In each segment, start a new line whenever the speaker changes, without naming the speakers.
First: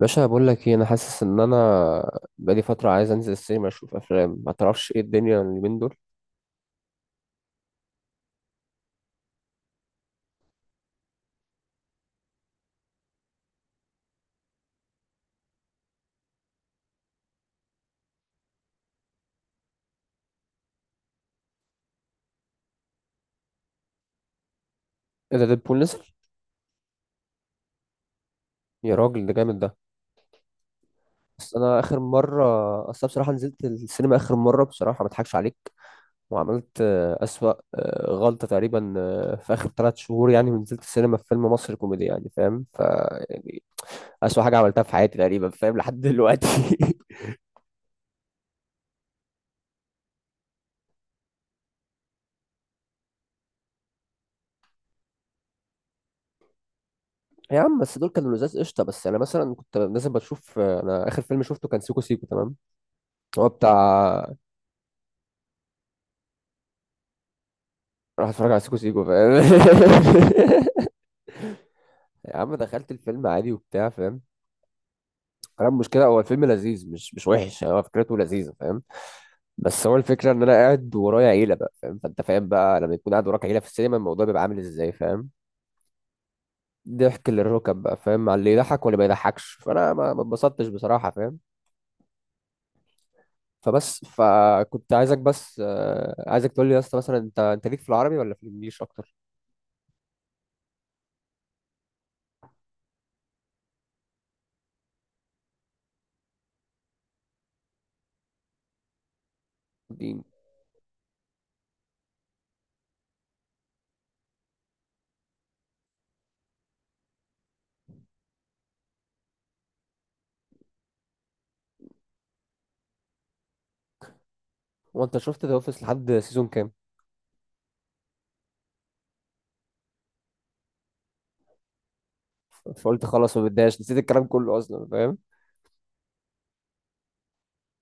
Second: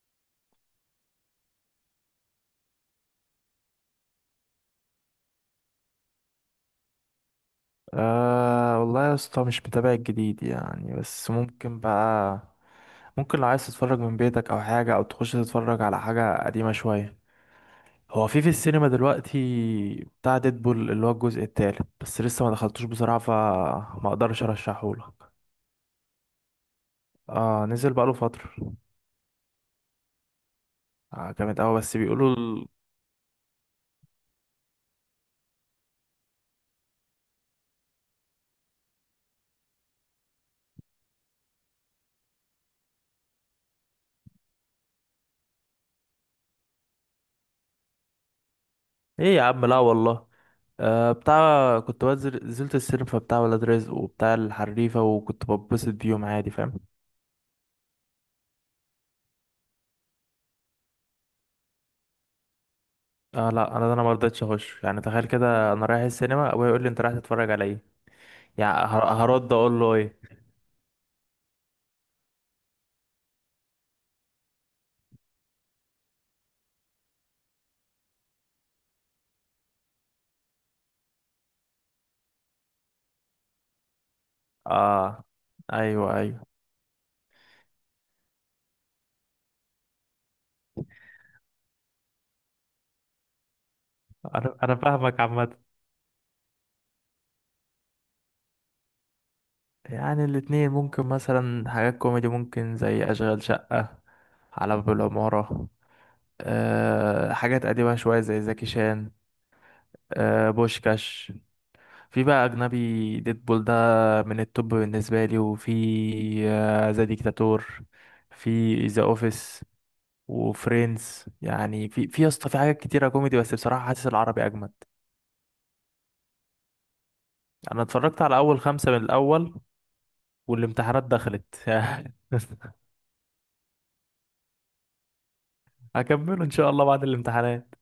باشا بقول لك ايه؟ انا حاسس ان انا بقالي فتره عايز انزل السينما اشوف افلام، ما تعرفش ايه الدنيا اليومين دول؟
آه والله يا اسطى، مش متابع الجديد يعني. بس ممكن لو عايز تتفرج من بيتك او حاجة او تخش تتفرج على حاجة قديمة شوية. هو في السينما دلوقتي بتاع ديدبول اللي هو الجزء التالت، بس لسه ما دخلتوش بصراحة فما اقدرش ارشحهولك.
ايه ده، ديدبول نزل؟
اه نزل بقاله فترة.
يا راجل ده جامد ده.
آه
بس
جامد
انا
اوي، بس
اخر
بيقولوا
مره، اصل أنا بصراحه نزلت السينما اخر مره، بصراحه ما اضحكش عليك، وعملت اسوأ غلطه تقريبا في اخر ثلاث شهور، يعني ونزلت السينما في فيلم مصري كوميدي يعني فاهم؟ يعني اسوأ حاجه عملتها في حياتي تقريبا، فاهم لحد دلوقتي.
ايه يا عم، لا والله. آه، بتاع كنت بنزل نزلت السينما بتاع ولاد رزق وبتاع الحريفة، وكنت ببسط بيهم عادي، فاهم.
يا عم بس دول كانوا لزاز قشطه، بس انا مثلا كنت نازل بشوف انا اخر فيلم شفته كان سيكو سيكو، تمام؟ هو
اه لا، انا انا ما
بتاع
رضيتش اخش يعني. تخيل كده، انا رايح السينما ابويا يقول لي انت رايح تتفرج على ايه؟
راح اتفرج على سيكو
يعني
سيكو فاهم.
هرد اقول له ايه؟
يا عم دخلت الفيلم عادي وبتاع فاهم، انا المشكله هو الفيلم لذيذ، مش وحش يعني، هو فكرته لذيذه فاهم. بس هو الفكره ان انا قاعد ورايا عيله بقى فاهم، فانت فاهم بقى لما يكون قاعد وراك عيله في السينما الموضوع بيبقى عامل ازاي
اه،
فاهم.
ايوه ايوه.
ضحك للركب بقى فاهم، على اللي يضحك واللي ما يضحكش، فانا ما اتبسطتش بصراحه فاهم. فبس
انا
فكنت عايزك
فاهمك عامه.
بس عايزك تقول لي يا اسطى مثلا، انت ليك في العربي ولا في الانجليش اكتر؟
يعني الاتنين ممكن، مثلا حاجات كوميدي ممكن زي اشغال شقه، على باب العماره. أه، حاجات قديمه شويه زي زكي شان،
دين.
أه، بوشكاش. في بقى اجنبي، ديدبول ده من التوب بالنسبه لي، وفي ذا ديكتاتور، في ذا اوفيس، وفريندز. يعني في يا اسطى في حاجات كتيرة كوميدي، بس بصراحة حاسس العربي أجمد.
وانت شفت ذا اوفيس لحد سيزون كام؟
أنا اتفرجت على أول خمسة من الأول والامتحانات دخلت.
فقلت خلاص ما بتضايقش، نسيت الكلام كله اصلا فاهم.
هكمله إن شاء الله بعد الامتحانات.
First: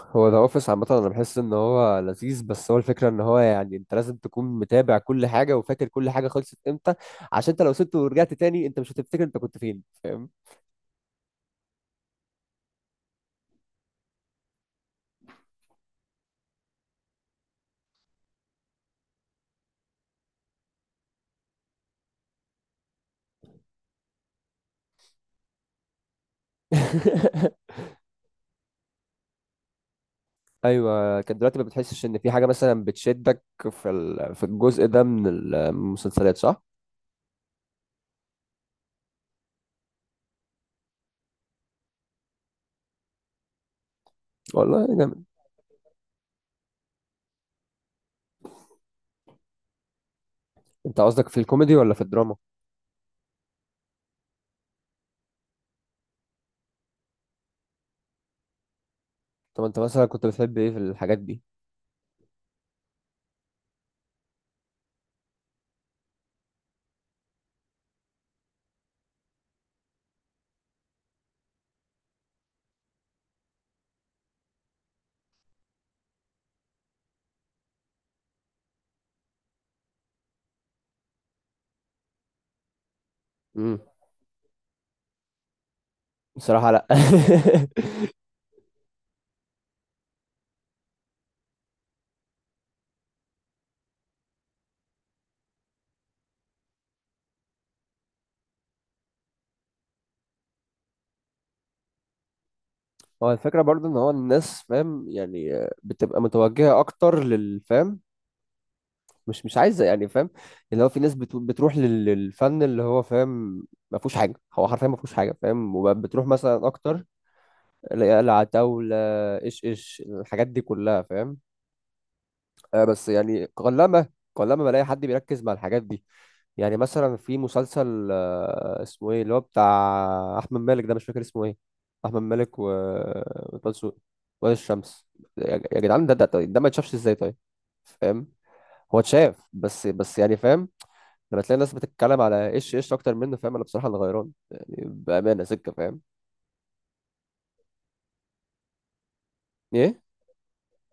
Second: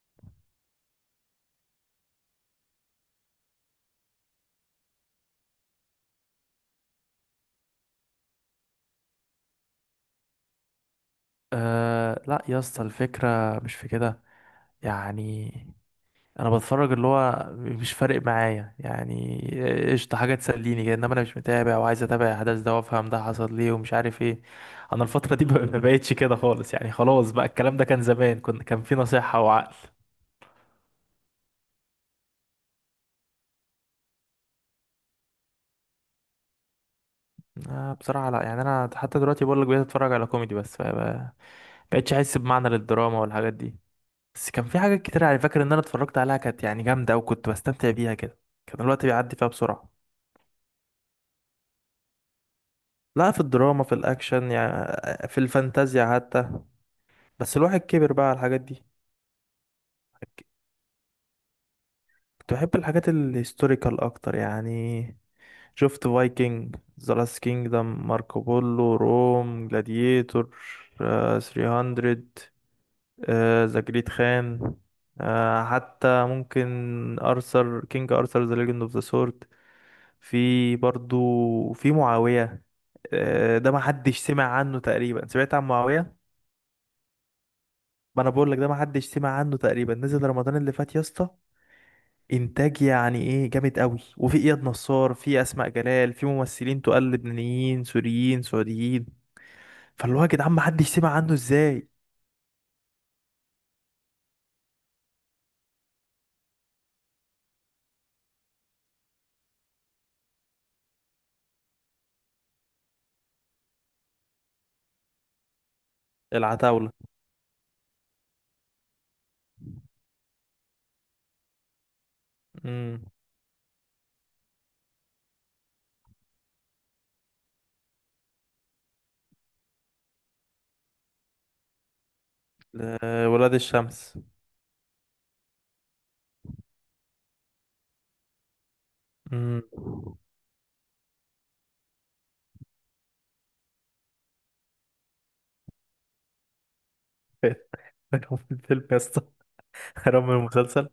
هو ذا اوفيس عامه انا بحس ان هو لذيذ، بس هو الفكره ان هو يعني انت لازم تكون متابع كل حاجه وفاكر كل حاجه خلصت امتى، عشان انت لو سبته ورجعت تاني انت مش هتفتكر انت كنت فين فاهم.
أه لا يا اسطى، الفكرة مش في كده يعني. أنا بتفرج اللي هو مش فارق معايا يعني، قشطة، حاجة تسليني كده. إنما أنا مش متابع وعايز أتابع أحداث ده وأفهم ده حصل ليه ومش عارف إيه. أنا الفترة دي ما بقتش كده خالص يعني. خلاص بقى الكلام ده كان زمان، كنا كان في نصيحة وعقل.
ايوه، كان دلوقتي ما بتحسش ان في حاجه مثلا بتشدك في في الجزء ده من المسلسلات، صح؟
آه، بصراحة لا يعني. انا حتى دلوقتي بقول لك، بقيت اتفرج على كوميدي بس، فما بقتش احس بمعنى للدراما والحاجات دي. بس كان في
والله
حاجات كتير
جامد.
على فاكر ان انا اتفرجت عليها كانت يعني جامدة، وكنت بستمتع بيها كده. كان الوقت بيعدي فيها بسرعة.
انت قصدك في الكوميدي ولا في الدراما؟
لا، في الدراما، في الاكشن يعني، في الفانتازيا حتى، بس الواحد كبر بقى على الحاجات دي.
طب انت مثلا كنت بتحب ايه في الحاجات دي؟
كنت بحب الحاجات الهيستوريكال اكتر يعني. شفت فايكنج، ذا لاست كينجدم، ماركو بولو، روم، جلاديتور، 300، آه، ذا جريت خان، آه حتى ممكن ارثر، كينج ارثر، ذا ليجند اوف ذا سورد. في برضو في معاوية. آه، ده
امم،
ما حدش سمع عنه تقريبا. سمعت عن معاوية؟
بصراحه لا.
ما انا بقول لك ده ما حدش سمع عنه تقريبا. نزل رمضان اللي فات يا اسطى، انتاج يعني ايه، جامد قوي، وفي اياد نصار، في اسماء جلال، في ممثلين تقال لبنانيين سوريين سعوديين. فاللي هو يا جدعان ما حدش سمع عنه ازاي؟
هو الفكرة برضو ان هو الناس فاهم يعني بتبقى متوجهة اكتر للفهم، مش عايزة يعني فاهم. اللي هو في ناس بتروح للفن اللي هو فاهم ما فيهوش حاجة، هو حرفيا ما فيهوش حاجة فاهم، وبتروح مثلا
العتاولة.
اكتر لقلعة طاولة، ايش ايش الحاجات دي كلها فاهم.
امم.
بس يعني قلما بلاقي حد بيركز مع الحاجات دي. يعني مثلا في مسلسل اسمه ايه اللي هو بتاع احمد مالك ده، مش فاكر اسمه ايه. احمد مالك و
ولاد
وطه دسوقي،
الشمس.
وائل الشمس، يا يا جدعان ده طيب، ده ما يتشافش ازاي طيب؟ فاهم. هو اتشاف
امم.
بس يعني فاهم. لما تلاقي الناس بتتكلم على ايش ايش اكتر منه فاهم، انا بصراحه اللي غيران يعني بامانه سكه فاهم.
غيرهم من الفيلم. يا اسطى
ايه.
غيرهم من المسلسل.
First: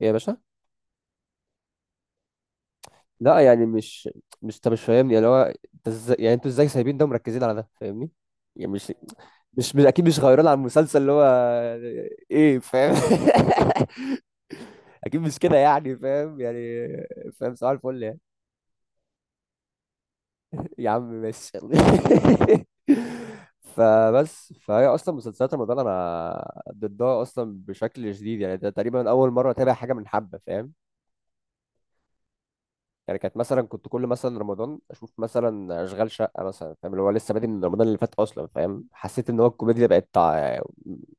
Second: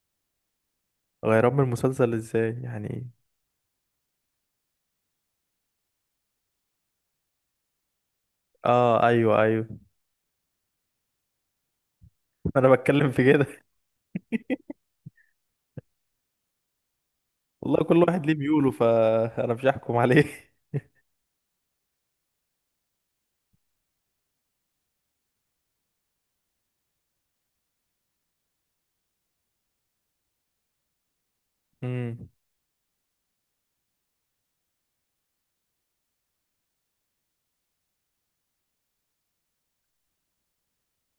ايه يا باشا؟
غيرهم من المسلسل ازاي يعني؟
لا يعني مش، مش انت مش فاهمني اللي هو، انت ازاي يعني، انتوا ازاي سايبين ده ومركزين على ده فاهمني؟ يعني مش،
اه، ايوه ايوه،
اكيد مش غيران على المسلسل اللي هو ايه
انا
فاهم.
بتكلم في كده.
اكيد مش كده يعني فاهم يعني، فاهم صباح
والله كل
الفل يعني.
واحد ليه ميوله، فانا مش هحكم عليه.
يا عم ماشي يلا. فبس فهي اصلا مسلسلات رمضان انا ضدها اصلا بشكل شديد يعني، ده تقريبا اول مره اتابع حاجه من حبه فاهم.
امم.
يعني كانت مثلا كنت كل مثلا رمضان اشوف مثلا اشغال شقه مثلا فاهم، اللي هو لسه بادئ من رمضان اللي فات اصلا فاهم، حسيت ان هو الكوميديا بقت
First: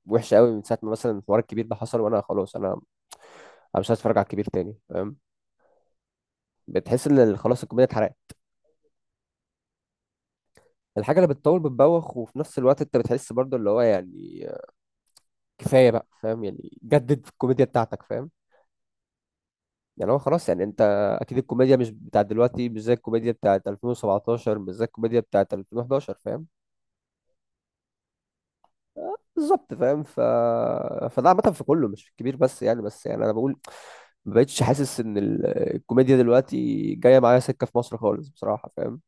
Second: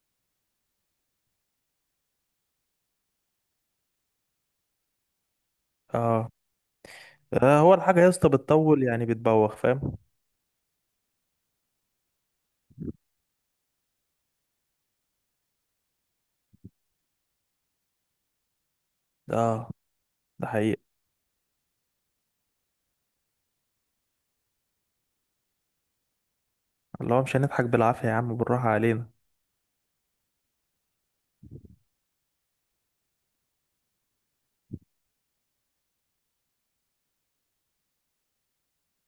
وحشه قوي من ساعه ما مثلا الحوار الكبير ده حصل، وانا خلاص انا مش عايز اتفرج على الكبير تاني فاهم.
اه.
بتحس ان
آه،
خلاص
هو
الكوميديا
الحاجه يا
اتحرقت.
اسطى بتطول يعني، بتبوخ، فاهم.
الحاجه اللي بتطول بتبوخ، وفي نفس الوقت انت بتحس برضو اللي هو يعني كفايه بقى فاهم، يعني جدد في الكوميديا بتاعتك فاهم.
اه،
يعني هو
ده
خلاص يعني انت،
حقيقي.
اكيد الكوميديا مش بتاعت دلوقتي مش زي الكوميديا بتاعت 2017، مش زي الكوميديا بتاعت 2011 فاهم.
اللي هو مش هنضحك بالعافيه يا عم، بالراحه علينا.
بالظبط فاهم فده عامة في كله مش في الكبير بس يعني، بس يعني انا بقول ما بقتش حاسس ان الكوميديا دلوقتي جايه معايا سكه في مصر خالص بصراحه فاهم.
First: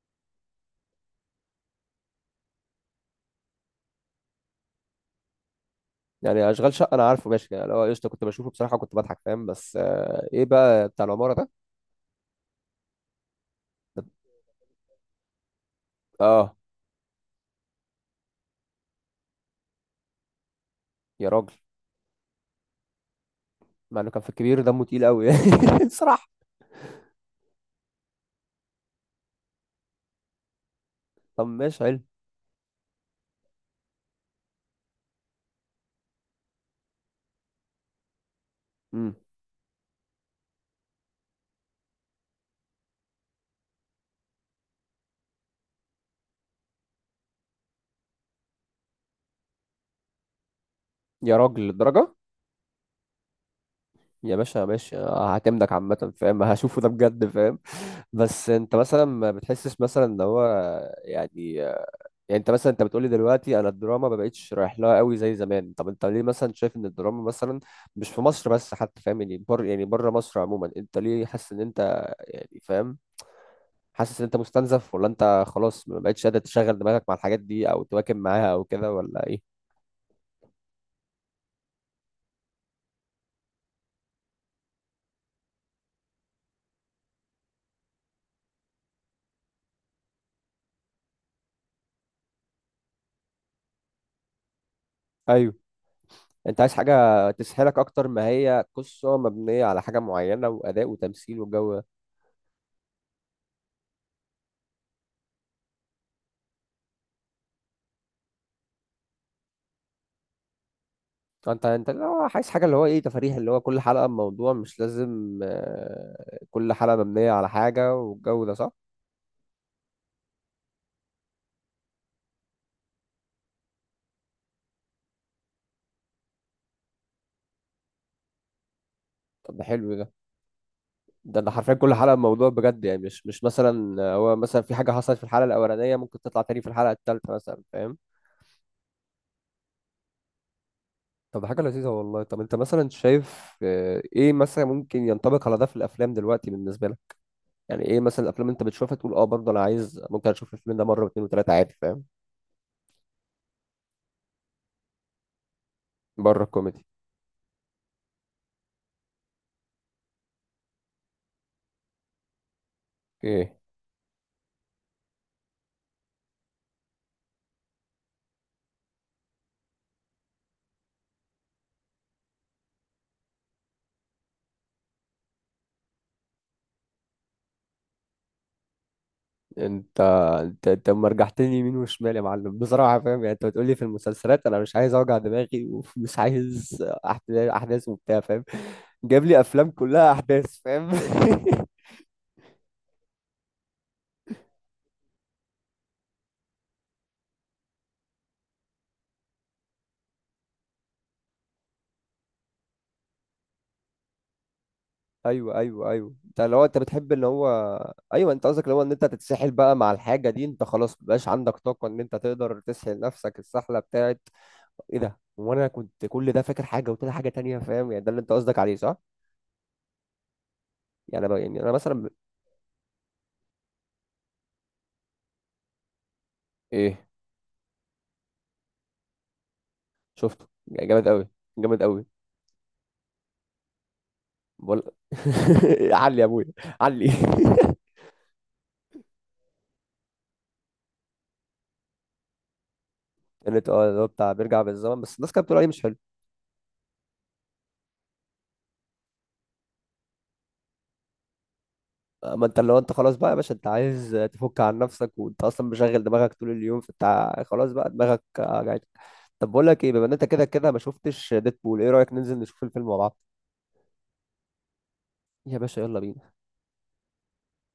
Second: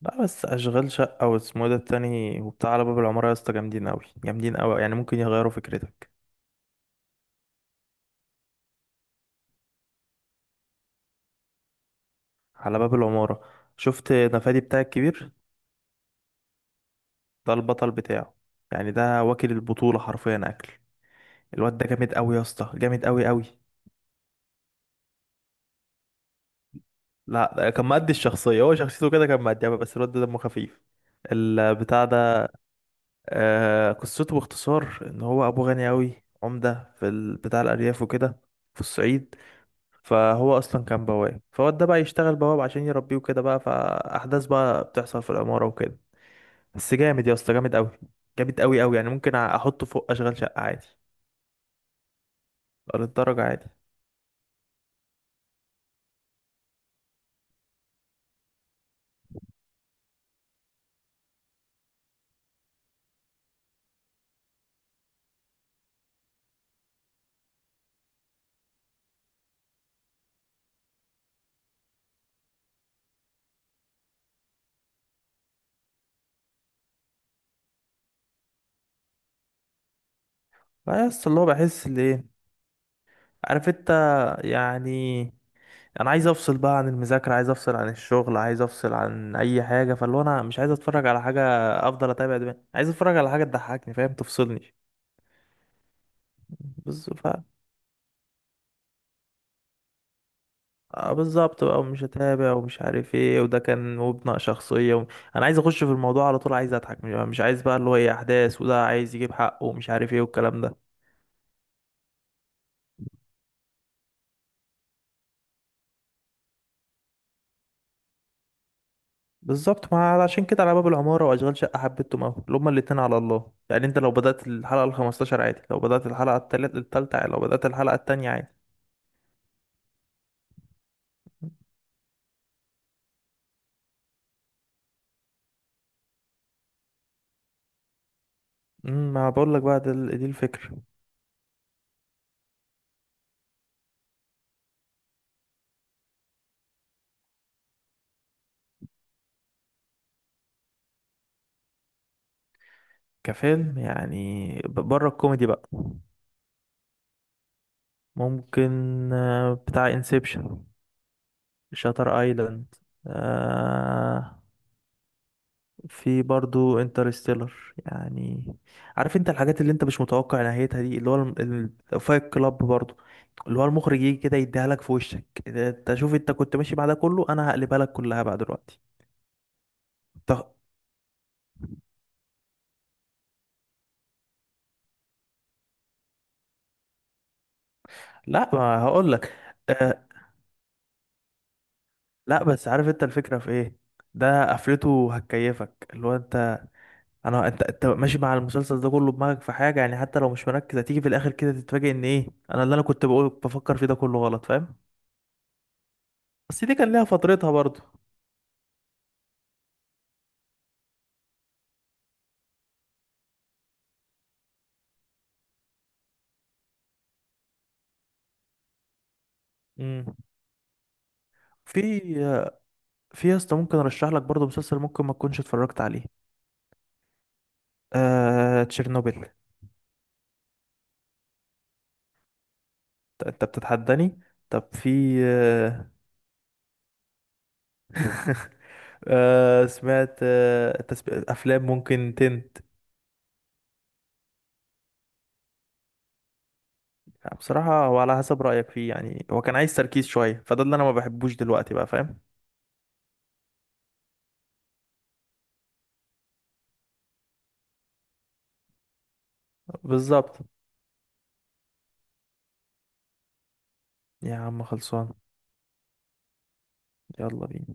لا، بس اشغال شقه، واسمه إيه ده التاني وبتاع، على باب العماره، يا اسطى جامدين قوي، جامدين قوي يعني، ممكن يغيروا فكرتك.
يعني اشغال شقه انا عارفه ماشي، يعني لو قشطه كنت بشوفه بصراحه كنت بضحك فاهم، بس ايه بقى بتاع العماره ده؟
على باب العماره،
ده-
شفت نفادي بتاع الكبير؟
اه.
ده البطل بتاعه. يعني ده واكل البطولة حرفيا اكل.
يا راجل
الواد ده جامد قوي يا اسطى، جامد قوي قوي.
مع انه كان في الكبير دمه تقيل قوي يعني بصراحه.
لا، ده كان مأدي الشخصية، هو شخصيته كده كان مأديها، بس الواد ده دمه خفيف
طب ماشي حلو.
البتاع ده. آه، قصته باختصار ان هو ابوه غني قوي، عمدة بتاع الارياف وكده، في
امم.
الصعيد. فهو اصلا كان بواب، فالواد ده بقى يشتغل بواب عشان يربيه وكده بقى، فاحداث بقى بتحصل في العمارة وكده. بس جامد يا اسطى، جامد قوي، جامد قوي قوي، يعني ممكن احطه فوق اشغال شقة عادي.
يا راجل للدرجه؟
للدرجة عادي.
يا باشا ماشي هعتمدك عامة فاهم، هشوفه ده بجد فاهم. بس انت مثلا ما بتحسش مثلا ان هو يعني، يعني انت مثلا انت بتقولي دلوقتي انا الدراما ما بقتش رايح لها قوي زي زمان، طب انت ليه مثلا شايف ان الدراما مثلا مش في مصر بس حتى فاهم يعني، يعني بره مصر عموما انت ليه حاسس ان انت يعني فاهم، حاسس ان انت مستنزف ولا انت خلاص ما بقتش قادر تشغل دماغك مع الحاجات دي او تواكب معاها او كده ولا ايه؟
لا يس. اللي هو بحس ليه، عارف انت، يعني انا عايز افصل بقى عن المذاكره، عايز افصل عن الشغل، عايز افصل عن اي حاجه. فاللي هو انا مش عايز اتفرج على حاجه افضل اتابع دماغي، عايز اتفرج على حاجه تضحكني، فاهم، تفصلني.
ايوه، انت عايز
بس ف
حاجة تسحلك اكتر ما هي قصة مبنية على حاجة معينة واداء
آه،
وتمثيل
بالظبط بقى.
والجو.
ومش هتابع ومش عارف ايه، وده كان، وبناء شخصيه انا عايز اخش في الموضوع على طول، عايز اضحك، مش عايز بقى اللي هو ايه، احداث، وده عايز يجيب حقه ومش عارف ايه والكلام ده.
انت انت اللي هو عايز حاجه اللي هو ايه، تفاريح اللي هو كل حلقه بموضوع، مش لازم كل حلقه مبنيه على حاجه والجو ده، صح؟
بالظبط، ما عشان كده على باب العمارة وأشغال شقة حبيتهم أوي، اللي هما الاتنين على الله يعني. أنت لو بدأت الحلقة الخمستاشر عادي، لو بدأت الحلقة التالتة عادي، لو بدأت الحلقة التانية عادي.
طب ده حلو ده، ده حرفيا كل حلقه بموضوع بجد يعني، مش مثلا هو مثلا في حاجه حصلت في الحلقه الاولانيه ممكن تطلع تاني في الحلقه الثالثه مثلا فاهم.
ما بقولك بقى، دي الفكرة.
طب ده حاجه لذيذه والله. طب انت مثلا شايف ايه مثلا ممكن ينطبق على ده في الافلام دلوقتي بالنسبه لك؟ يعني ايه مثلا الافلام انت بتشوفها تقول اه برضه انا عايز ممكن اشوف الفيلم ده مره واثنين وثلاثه عادي فاهم؟
كفيلم يعني، بره الكوميدي بقى،
بره الكوميدي.
ممكن بتاع انسبشن، شاتر ايلاند،
اوكي.
في برضو انترستيلر يعني. عارف انت الحاجات اللي انت مش متوقع نهايتها دي، اللي هو فايت كلاب برضو، اللي هو المخرج يجي كده يديها لك في وشك. ده انت شوف، انت كنت ماشي مع ده كله، انا هقلبها لك كلها بقى دلوقتي.
انت
طب
انت أما رجعتني يمين وشمال يا معلم بصراحه فاهم، يعني انت بتقولي في المسلسلات انا مش عايز اوجع دماغي ومش عايز احداث احداث وبتاع فاهم،
لا، ما هقول
جاب
لك.
لي افلام
آه،
كلها احداث فاهم.
لا بس عارف انت الفكرة في ايه؟ ده قفلته هتكيفك، اللي هو انت انا انت انت ماشي مع المسلسل ده كله، دماغك في حاجة يعني، حتى لو مش مركز، هتيجي في الاخر كده تتفاجئ ان ايه، اللي انا كنت بقول بفكر فيه ده كله غلط، فاهم.
ايوه ايوه ايوه، انت لو
بس دي
انت
كان ليها
بتحب اللي هو،
فترتها برضو.
ايوه انت قصدك اللي هو ان انت تتسحل بقى مع الحاجه دي انت خلاص مبقاش عندك طاقه ان انت تقدر تسحل نفسك السحله بتاعت ايه ده، وانا كنت كل ده فاكر حاجه وطلع حاجه تانية فاهم يعني، ده اللي انت قصدك عليه، صح؟
امم.
يعني انا يعني انا مثلا
في في يا اسطى، ممكن ارشح لك برضه مسلسل ممكن ما تكونش اتفرجت عليه،
ايه؟
تشيرنوبل.
شفته، يعني جامد قوي جامد قوي.
انت بتتحداني؟ طب
بقول.
في آه...
علي يا ابويا، علي.
سمعت افلام ممكن تنت.
كانت اه اللي هو بتاع بيرجع بالزمن، بس الناس كانت بتقول عليه مش حلو.
بصراحة هو على حسب رأيك فيه يعني. هو كان عايز تركيز شوية، فده اللي انا ما بحبوش دلوقتي بقى، فاهم.
اما انت لو انت خلاص بقى يا باشا انت عايز تفك عن نفسك، وانت اصلا مشغل دماغك طول اليوم، فانت خلاص بقى دماغك وجعتك. طب بقول لك ايه، بما ان انت
بالظبط،
كده كده ما شفتش ديدبول، ايه رايك ننزل نشوف الفيلم مع بعض؟
يا عم خلصان.
يا باشا يلا بينا.
يلا بينا.